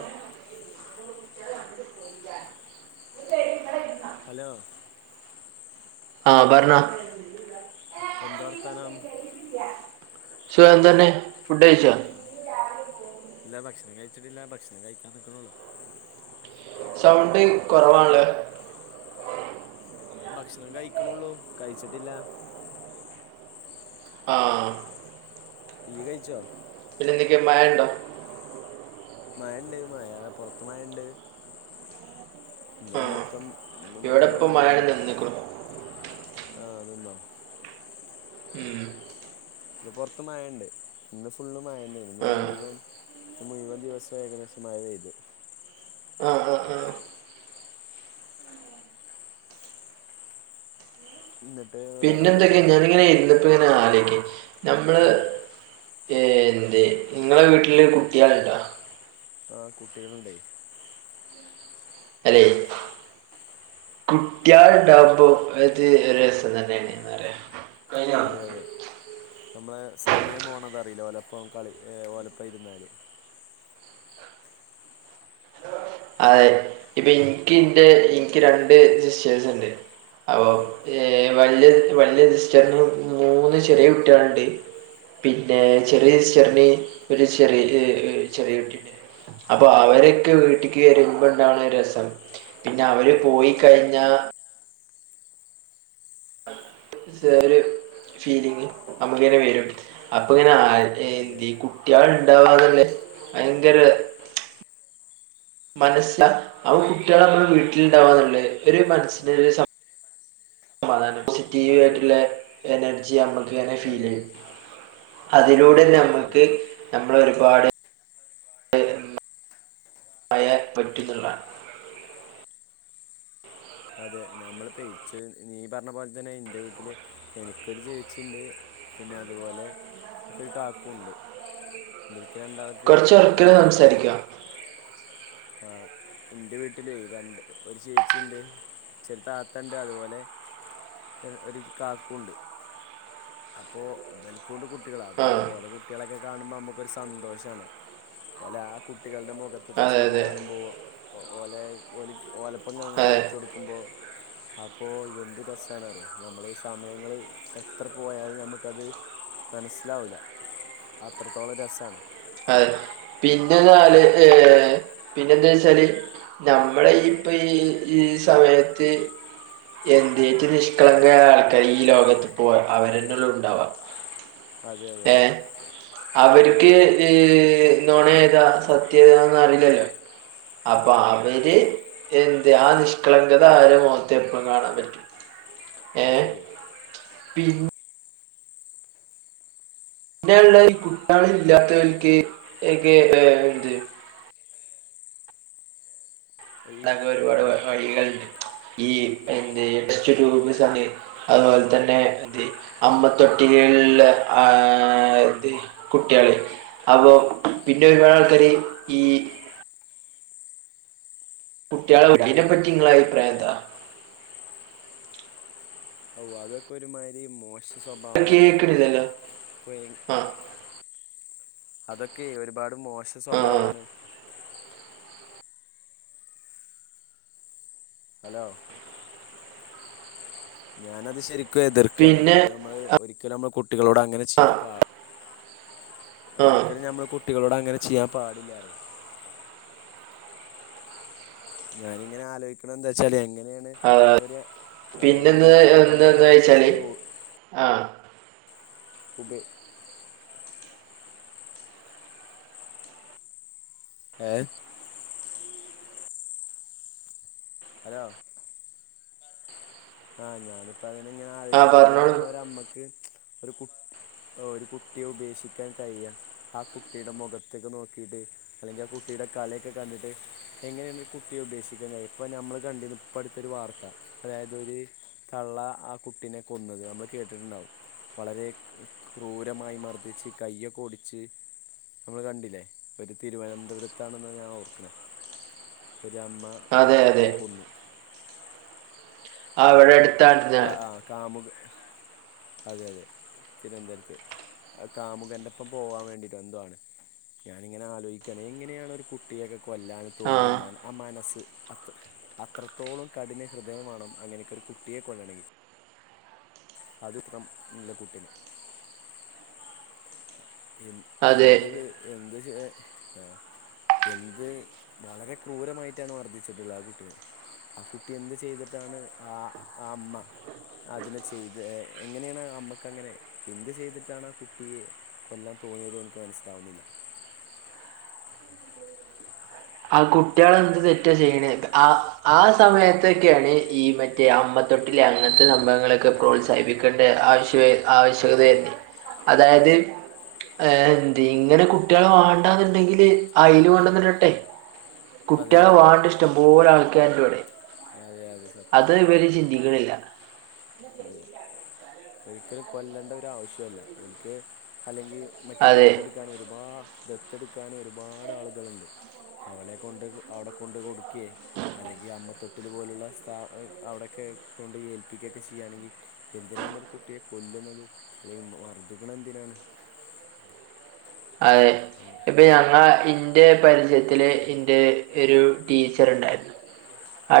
ആഹ് [unintelligible] hello ആഹ് പറഞ്ഞ എന്ത വർത്താനം. സുഖം തന്നെ ഫുഡ് കഴിച്ച. ഇല്ല ഭക്ഷണം കഴിച്ചിട്ടില്ല ഭക്ഷണം കഴിക്കാൻ നിൽക്കണള്ളൂ. സൗണ്ട് കുറവാണല്ലേ. ഭക്ഷണം കഴിക്കണള്ളൂ കഴിച്ചിട്ടില്ല. ആഹ്. ഇയ്കഴിച്ചോ? പിന്നെന്തക്ക മഴണ്ടോ. മഴണ്ട് മഴ പൊറത്തു മഴണ്ട്. ഇന്ന് ആഹ് മൊത്തം ഇന് ഇവിടെ മുയുവൻ ഇപ്പ മഴ മയന്നെ നിന്നിക്കണു ആഹ് നിന്നോ. ഉം ഇന്ന് പുറത്ത് മഴണ്ട് ഇന്ന് ഫുള്ള് മഴന്നേണ് ഇന്ന് ആഹ് മുയ്‌വം. ഇന്ന് മുഴുവൻ ദിവസവും ഏകദേശം മഴ പെയ്തു. ആഹ് ആഹ് ആഹ്. എന്നിട്ട് വേറെ പിന്നെ എന്തൊക്കെ എന്തൊക്കെയാ ഞാനിങ്ങനെ ഇരുന്നപ്പ ഇങ്ങനെ ആലോയ്ക്ക നമ്മള്. ആ എന്ത് നിങ്ങളെ വീട്ടില് കുട്ടികള്ണ്ടാ. ആഹ് കുട്ടികളുണ്ടേ. [unintelligible] കുട്ടിയാള്ണ്ടാകുമ്പോ അത് ഒരു രസം തന്നെയാണ്ന്ന് പറയാ. അതെ അതെ നമ്മള സമയം പോണതറിയില്ല ഓലപ്പം കളി ഓലപ്പം ഇരുന്നാല്. അതെ ഇപ്പൊ ഇനിക്ക് ഇന്റെ എനിക്ക് രണ്ട് സിസ്റ്റേഴ്സ് ഉണ്ട് അപ്പൊ. ആ ഏഹ് വലിയ വലിയ സിസ്റ്ററിന് മൂന്ന് ചെറിയ കുട്ടികളുണ്ട്. പിന്നെ ചെറിയ സിസ്റ്റർന് ഒരു ചെറിയ ചെറിയ കുട്ടിയുണ്ട്. അപ്പൊ ആഹ് അവരൊക്കെ വീട്ടിൽ. അവര് വരുമ്പണ്ടാവണ രസം പിന്നെ അവര് അതെ പോയി കഴിഞ്ഞാ. ഒരു ഫീലിങ് നമക്ക് ഇങ്ങനെ വരും. അപ്പൊ ഇങ്ങനെ ആഹ് അതെ എന്ത് കുട്ടികൾ ഇണ്ടാവാന്നല്ലേ. ഭയങ്കര മനസ്സ് അവ കുട്ടികൾ നമ്മള വീട്ടിലുണ്ടാവാന്നുള്ള ഒരു മനസ്ന് ഒരു. സമാധാന പോസിറ്റീവ് അത് ആയിട്ടുള്ള ശരിയാ എനർജി നമ്മൾ. ഫീൽ അതെ ചെയ്യും അത് അതിലൂടെ ശരിയാണ് അത് നമക്ക് ശരിയാണ് നമ്മൾ ഒരുപാട്. പയ പെറ്റുന്നുള്ളതാണ്. അതെ നമ്മള് പേച്ച് നീ പറഞ്ഞ പോലെ തന്നെ എന്റെ വീട്ടില്. എനിക്കൊരു ചേച്ചിണ്ട് പിന്നെ അതുപോലെ എനിക്കൊരു കാക്കുണ്ട്. [unintelligible] രണ്ടാക്കും. കുറച്ച് ഒറ്റ സംസാരിക്ക. ആഹ് ഇന്റെ വീട്ടില് രണ്ട് ഒരു ചേച്ചിണ്ട്. ച്ചാര് താത്തണ്ട് അതുപോലെ ഒരു കാക്കുണ്ട്. അപ്പൊ ബലക്ക കൊണ്ട് കുട്ടികളാ അപ്പോ ഓല്ക്കുണ്ട് ആഹ് കുട്ടികള് ഓല കുട്ടികളൊക്കെ കാണുമ്പോ നമ്മുക്കരു സന്തോഷമാണ്. പോലെ ആഹ് കുട്ടികളുടെ മുഖത്ത് അതെ അതെ ചിരികാണുമ്പോ. ഓല ഓല ഓലപ്പങ്ങനെ അങ്ങ് അതെ കളിച്ചു കൊടുക്കുമ്പോ. അപ്പോ എന്ത് രസണറിയോ നമ്മള സമയങ്ങള് എത്ര. പോയാൽ നമുക്കത് മനസ്സിലാവില്ല അത്രത്തോളം രസമാണ്. അതെ പിന്നെന്താല് ഏഹ് പിന്നെ എന്താ വെച്ചാല്. നമ്മള ഇപ്പൊ ഈ ഈ സമയത്ത്. എന്ത് നിഷ്കളങ്കായ ആൾക്കാർ ഈ ലോകത്ത് പോവാ അവരെന്നെല്ലെ ഉണ്ടാവാ. അതെ അതെ അത് ഏഹ് സത്യം ഉം അവർക്ക്. നോണ ഏതാ [unintelligible] അറിയില്ലല്ലോ അപ്പൊ അവര്. എന്തേ ആഹ് നിഷ്കളങ്കത അവരെമൊകത്തെപ്പം കാണാൻ പറ്റും അത് ഏഹ് ശരിയാ പിം പിന്നെയ്ള്ളത് ഈ കുട്ട്യാള് ഇല്ലാത്തവര്ക്ക് എ‌ക്കെ ഏഹ് ഏന്ത് അപ്പൊ ഈ അത‌ക്കെ ഒരുപാട് ഞാ വ വഴികൾ ഈ എന്തെ ടെസ്റ്റ്ട്യൂബ് വെച്ചങ്ങ്നെ അതുപോൽതന്നെ ദി അമ്മ തൊട്ടില്കലില് ആഹ് ദി കുട്ട്യാള് അപ്പൊ പിന്നെ ഒരുപാട് ആൾക്കാര് ഈ കുട്ട്യാളെ ഇട്ന്നെനെപറ്റിങ്ങളെ അഭിപ്രായെന്താ ഓഹ് അതൊക്കെ ഒര്മാരി മോശ സ്വഭാവാണ്‌ന്നെ ഞാൻ കേൾക്കണില്ലല്ലോ പറയൊള്ള് ഇപ്പോനി ആ അതൊക്കെ ഒര്പാട് മോശ ആ ആ. സ്വഭാവാണ് ഹലോ ഞാനത് ശെര്ക്കും എതിർക്കാണ് പിന്നെ അത് നമ്മള് ഒരിക്കലും നമ്മള് കുട്ടികളോട് അങ്ങനെ ആ ചെയ്യാൻ പ ആ ഒരിക്കലും ഞമ്മള് കുട്ടികളോടങ്ങനെ ചെയ്യാൻ പാടില്ലാറ്യും ഞാനിങ്ങനെ ആലോയ്ക്കണന്തെച്ചാലെങ്ങെനെ നെ ഒര് ആഹ് ഒര് പിന്നെന്ന് അമ്മയ്‌ക്കെങ്ങനെയാണ് എന്തെന്ന് ഒര് വെച്ചാല് കുട്ടിയെ ഉ ആഹ് ഉപേ ഏഹ് ഹലോ ആഹ് ഞാനിപ്പിതന്നെ ആഹ് ആലോയ്ക്കണ് പറഞ്ഞോളൂ എങ്ങനെയാണ് ഒര് അമ്മക്ക് ഒര് കു ഓഹ് ഒര് കുട്ടിയെ ഉപേക്ഷിക്കാൻ കഴിയാ ആഹ് കുട്ടിടെ മൊഖത്തേക്ക് നോക്കിട്ട് അല്ലെങ്കിൽ ആഹ് കുട്ടിടെ കളിയക്കെ കണ്ടിട്ട് എങ്ങനെയാണ് ഈ കുട്ടിയെ ഉപേഷിക്കാൻ കഴിയാ ഇപ്പ ഞമ്മള് കണ്ടിനു ഇപ്പട്ത്തൊരു വാർത്ത അതായത് ഇതൊര് തള്ള ആകുട്ടീനെ കൊന്നത് നമ്മള് കേട്ടിട്ടുണ്ടാവും വളരെ ക്രൂരമായി മർദ്ദിച്ച് കയ്യൊ‌ക്കെ ഒടിച്ച് നമ്മള് കണ്ടില്ലേ ഒര് തിരുവനന്തപുരത്താണെന്ന് ഞാൻ ഓർക്കണേ ഒര് അമ്മ ഒരു അതെ അതെ കുട്ടിയെ കൊന്നു ആഹ് അവിടെ അടുത്താണ് കാ ആഹ് കാമുക അതെ അതെ തിരുവൻന്തരത്ത് ആ കാമുകൻന്റെപ്പം പോവാൻ വേണ്ടിട്ടെന്തോ ആണ് ഞാനിങ്ങനെ ആലോയ്ക്കാണ് എങ്ങനെയാണ് ഒരു കുട്ടിയെക്കെ കൊല്ലാൻ തോന്നിയ ആഹ് മന ആമനസ്സ് അത് അത്രത്തോളം കഠിന ഹൃദയംമാണ് അങ്ങനൊക്കൊര് കുട്ടിയെ കൊല്ലണെങ്കിൽ അത്ഫ്രം നല്ലെ കുട്ടീനെ എൻ അതെ എന്ത് എഹ് എന്ത് ചെ ആഹ് എന്ത് വളരെ ക്രൂരമായിട്ടാണ് മർദ്ധിച്ച്ട്ട്ള്ളത് ആകുട്ടിനെ ആകുട്ടി എന്ത് ചെയ്തിട്ടാണ് ആഹ് ആഅമ്മ അതിനെ ചെയ്തെ എഹ് എങ്ങനെയാണ് അമ്മക്കങ്ങനെ എന്ത് ചെയ്തിട്ടാണ് ആകുട്ടിയെ കൊല്ലാൻ തോന്നിയത് എന്ക്ക് മനസ്സിലാവുന്നില്ല ആകുട്ട്യാള് എന്ത് തെറ്റാ ചെയ്യണെ ത് ആഹ് ആസമയത്തൊക്കെയാണ് ഈ ഈ മ ഈ അമ്മതൊട്ടില് അങ്ങ്നത്തെ സംഭവങ്ങളക്കെ പ്രോത്സാഹിപ്പിക്കേണ്ട ആവശ്യേ ആവശ്യകതയെ അതായത് ഏഹ് ന്ത്ങ്ങനെ കുട്ടികളെ വാണ്ടാന്നുണ്ടെങ്കില് അയില് കൊണ്ടന്ന്ടട്ടെ അതെ കുട്ടികളെ അതെ അതെ വ്വാണ്ട ഇഷ്ടംപോലെ ആൾക്കാര്ണ്ട്വ്ടെ അതെ അതെ അത് സത്യം ഇവര് ചിന്തിക്കണില്ല അതെ ഒര്ക്ക് കൊല്ലേണ്ട ഒര് ആവശ്യോല്ല ഒൽക്ക് അല്ലെങ്കി മറ്റ് അതെ ദത്തെട്ക്ക ക്കാൻ ഒരുപാ ദത്തെട്ക്കാനും ഒരുപാട് ആള്കള്ണ്ട് അവടെകൊണ്ട് ക് അവിടെകൊണ്ട് കൊടുക്ക്യെ അല്ലെങ്കി അമ്മത്തൊട്ടില് പോലുള്ള സ്ഥ എഹ് അവിടെക്കെ കൊണ്ടോയ് ഏൽപ്പിക്കൊക്കെ ചെയാണെങ്കി എന്തിനാണ് ഒര് കുട്ടിയെ കൊല്ലുന്നത് അല്ലെങ്കി മ് മർദ്ദിക്കണ എന്തിനാണ് അതെ അങ്ങ് ഇപ്പം ഞങ്ങളെ ഇന്റെ പരിചയത്തിലെ ഇന്റെ ഒര് ടീച്ചർണ്ടാര്ന്ന്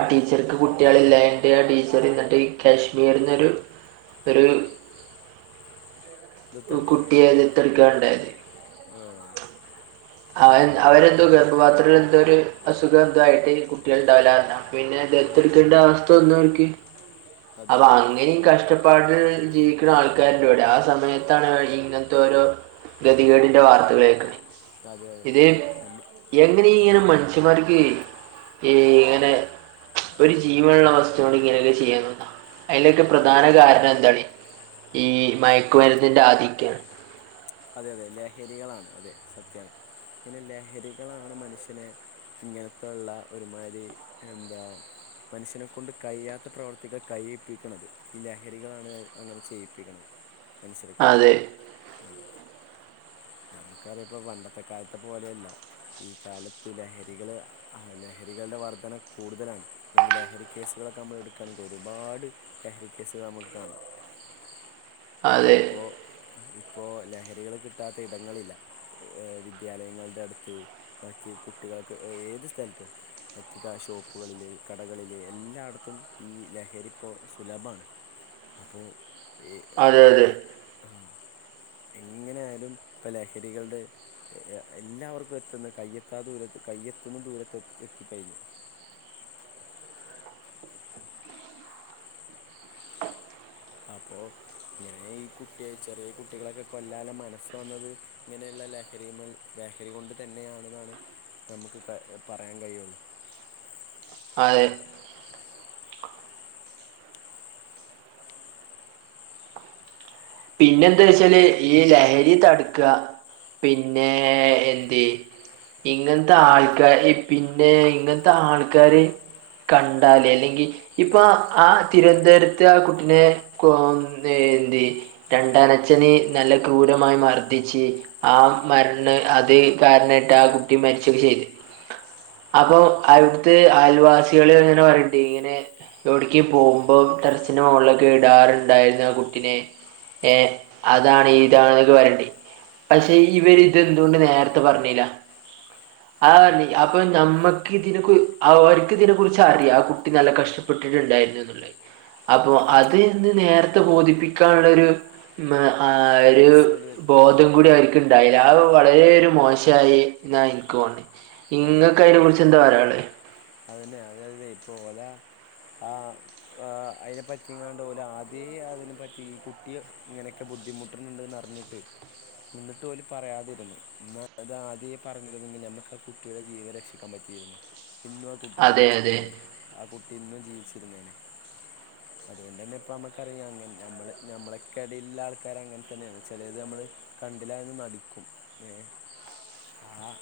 ഉം. കുട്ട്യള് ഇല്ലാഞ്ഞിട്ട് ആടീച്ചറ്ന്ന്ട്ട് കാശ്മീർന്നൊരു ഒരു ദത്തെടുത്തോ കുട്ടിയെ ദത് എടുക്കയാണ്‌ണ്ടായത്. ആഹ് ആഹ് അവരെന്തോ, ഗർഭപാത്രമെടുത്തൊരു അസുഖം എന്തോ ആയിട്ടിനികുട്ടികളുണ്ടാവില്ലാന്നോ പിന്നെ ആ ദത്ത് എടുക്കേണ്ട അവസ്ഥ വന്നു അർക്ക് അതെ അപ്പൊ അതെ അങ്ങനെയും അ- കഷ്ട പാടില്, ജീവിക്കുന്ന ആൾക്കാരുണ്ടിവിടെ ആഹ് സമയത്താണ് അവരിങ്ങനത്തെയോരോ ഗതികേടിൻ്റെ വാർത്തകൾ ഏക്കുന്നേ അതെ അതെ ഇത് നമ്മൾ എങ്ങനെ ഇങ്ങനെ നമ്മൾ മനുഷ്യമാർക്കെ ഈ ഇങ്ങനെ ഒരു ജീവനുള്ള വസ്തുവോടിങ്ങനെ ചെയ്യ കഴിയുക്ക അതിലൊക്കെ അതെ പ്രധാന കാരണം എന്താണീ ഈ മയക്കുമരുന്നിൻ്റെ ആധിക്യമാണ് അതെയതെ ലഹരികളാണ് അതെ സത്യം ഇങ്ങനെ ലഹരികളാണ് മനുഷ്യനെ ഇങ്ങനത്തെയുള്ള ഒരുമാതിരിയെന്താ മനുഷ്യനെ കൊണ്ടുകഴിയാത്ത പ്രവർത്തികൾ കഴിയിപ്പിക്കണം ഈ ലഹരികളാണങ്ങനെ ചെയ്യിപ്പിക്കുന്നത്. മനസ്സിലാക്കുന്നു അതെ കാരണമിപ്പോൾ പണ്ടത്തെ കാലത്തെ പോലെയല്ല. ഈ കാലത്തു ലഹരികള് ആഹ് ലഹരികളുടെ വാർത്തകൾ കൂടുതലാണ്, അല്ലെങ്കിൽ ലഹരികേസുകളൊക്കെ നമ്മളെടുക്കുകയാണെങ്കിൽ ഒരുപാട് ലഹരിക്കേസുകളിൽ നമുക്കുകാണാം അതെ ഇപ്പോ ഇപ്പോ ലഹരികള് കിട്ടാത്തയിടങ്ങളില്ല. ഏഹ് വിദ്യാലയങ്ങളുടെയടുത്ത് മറ്റുകുട്ടികളൊക്കെയുള്ള ഏതുസ്ഥലത്തും. മിക്കഷോപ്പുകളില്, കടകളില് എല്ലായിടത്തും ഈ ലഹരിയിപ്പോ സുലഭമാണ് അപ്പോ അതെയതെ ഇങ്ങനെ ആയാലും ഇപ്പൊ ലഹരികളുടെ. എല്ലാവർക്കും എത്തുന്ന കയ്യെത്താ ദൂരത്ത് കയ്യെത്തുന്ന ദൂരത്തെത്തിക്കഴിഞ്ഞു. അപ്പോ ഇങ്ങനെ ഈ കുട്ടിയെ ചെറിയ കുട്ടികളൊക്കെ കൊല്ലാനും മനസ്സു വന്നതു ഇങ്ങനെയുള്ള ലഹരിയുമായി ലഹരികൊണ്ടു തന്നെയാണെന്നാണു നമുക്കുപറയാൻ കഴിയുള്ളൂ അതെ പിന്നെ എന്താവെച്ചാല് ഈ ലഹരിയെതടുക്കുക, പിന്നെയെന്തേ ഇങ്ങനത്തെ ആൾക്കാരെ പിന്നെയിങ്ങനത്തെ ആൾക്കാര് കണ്ടാല് അല്ലെങ്കിൽ ഇപ്പോ ആഹ് തിരുവനന്തപുരത്ത് ആഹ് കൂട്ടിനെ കോന്നേനി രണ്ടാനച്ഛനെ നല്ല ക്രൂരമായി മർദിച്ച് ആഹ് മരണം അതു കാരണമായിട്ട് ആഹ് കുട്ടി മരിച്ചൊക്കെചെയ്തു അപ്പൊ അവിടുത്തെ അയൽവാസികള് തന്നെ പറയണ്ടിങ്ങനെ എവിടേക്കു പോകുമ്പോൾ ടെറസിന്റെ മുകളിലൊക്കെ യിടാറുണ്ടായിരുന്നു ആഹ് കുട്ടിനെ ഏഹ് ഉം അതാണിതാണെന്നൊക്കെ വെരട്ടി പക്ഷെ ഉം ഇവരിതെന്തുകൊണ്ടു നേരത്തെ പറഞ്ഞില്ല. അതെ ആഹ് അപ്പൊ ഞമ്മക്കിതിനെക്കു, അവർക്കിതിനെ കുറിച്ചറിയാം ആഹ് കുട്ടി നല്ല കഷ്ടപ്പെട്ടിട്ടുണ്ടായിരുന്നു എന്നുള്ളത് അപ്പൊ അതുനിന്ന് നേരത്തെ ബോധിപ്പിക്കാനുള്ള യൊരു ഉം ഒരു മനസ്സൊരു ബോധം കൂടി ആവരിക്ക് ഉണ്ടായില്ല, അതു വളരെയൊരു മോശമായി എന്നാ എനിക്കു തോന്നി. നിങ്ങൾക്കതിനെ കുറിച്ച് എന്താ പറയാനുള്ളേ അതുതന്നെ യതു തന്നെയിപ്പോ ഒരാൾ ആഹ് ആഹ് അതിനെ പറ്റിയെങ്ങാണ്ട് പോലെ ആദ്യമേയതിനെ പറ്റി ഈ കുട്ടി ഇങ്ങനെയൊക്കെ ബുദ്ധിമുട്ടുന്നുണ്ടെന്നറിഞ്ഞിട്ട്. എന്നിട്ടുമിവര് പറയാതിരുന്നു എന്നാലാദ്യമേ പറഞ്ഞിരുന്നെങ്കിൽ നമുക്കാകുട്ടിയുടെ ജീവൻരക്ഷിക്കാൻ പറ്റിയിരുന്നു ഇന്നുമാകുട്ടി അതെ അതെ ജീവിച്ചിരുന്നേനെ, ആഹ് കുട്ടി ഇന്നും ജീവിച്ചിരുന്നേനെ അതുകൊണ്ടുതന്നെ ഇപ്പ നമ്മുക്കറിയാമെന്നേ, ഞമ്മള് നമ്മളൊക്കെയട യിലുള്ള ആൾക്കാരങ്ങനെ തന്നെയാണ് ചിലതു നമ്മള് കണ്ട്ല്ലായെന്ന് നടിക്കും ഏഹ് ആഹ്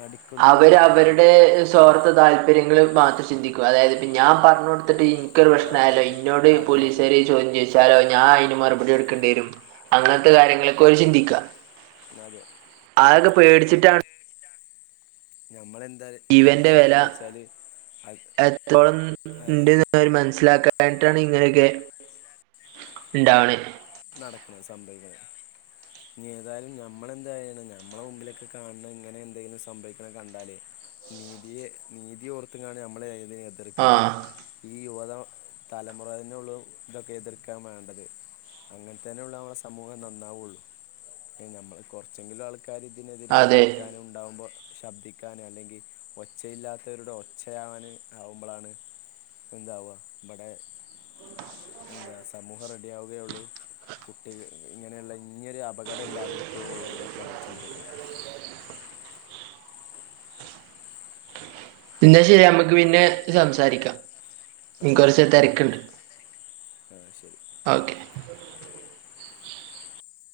നടിക്കുന്നതിന് പകരം നടി സ്വാർത്ത താല്പര്യങ്ങൾ മാത്രം ചിന്തിക്കും അതായത് ഇപ്പം ഞാൻ പറഞ്ഞു കൊട്ത്തിട്ട് ഈ ക്കൊര് ആ പ്രശ്നായാലും അതെ ഇന്നോട് അതെ അതെ പോലീസാര് ചോദ്യം ചോയ് ച്ചലോ ഞാൻ അയിന് മറുപടി കൊടുക്കേണ്ടി വരും അങ്ങൻത്തെ കാര്യങ്ങളൊക്കെ ഓല് ചിന്തിക്കാ അതെ അതൊക്കെ നം പേടിച്ചിട്ടാണ് ഞമ്മളെന്താ എന്ത് ജീവന്റെ വെല ചെയ്യണംന്ന് വെച്ചാല് അത് എത്രത്തോളം അതെ ഇണ്ട്ന്ന് ഓര് മനസ്സിലാക്കാഞ്ഞിട്ടാണ് ഇങ്ങനെയൊക്കെ ഇണ്ടാവ്ണെ നടക്ക്ണെ സംഭവിക്ക്ണെ ഇഞ്ഞ് ഏതായാലും ഞമ്മളെന്തായാണ് ഞമ്മളെ മുമ്പിലൊക്കെ കാണ ഇങ്ങനെ എന്തെങ്കിലും സംഭവിക്ക്ണെ കണ്ടാല് നീതിയെ നീതി ഓർത്ത്ക്കാണ്ട് നമ്മളെ ഏതിനെ അത് എതിർക്കണം ആഹ് ഈ യുവത തലമുറേനുള്ള ഇതൊക്കെ എതിർക്കാൻ വേണ്ടത് അങ്ങനെത്തന്നെ ഒള്ളു അമ്മളെ സമൂഹം നന്നാവൊള്ളൂ നമ്മള് കൊറച്ചെങ്കിലും ആൾ ക്കാര് ഇതിനെതിരെ അതെ എതിർക്കാനും ഉണ്ടാവുമ്പോൾ ശബ്ദിക്കാന് അല്ലെങ്കിൽ ഒച്ചയില്ലാത്തവരുടെ ഒച്ചയാവാന് ആവുമ്പളാണ് എന്താവ ബടെ എന്താ സമൂഹം റെഡിയാവുകയുള്ളു കുട്ടിക ഇങ്ങനെയ്ള്ള ഇഞ്ഞൊരു അപകടം ഇല്ലാതിരിക്കുകയൊള്ളൂ എന്നൊക്കെ നമ്മൾ ചിന്തിക്കണം ഇന്നാ ശരി അമ്മക്ക് പിന്നെ സംസാരിക്കാം ഇൻക്ക് കൊറച്ച് തെരക്ക്ണ്ട് ആഹ് ശരി ആഹ്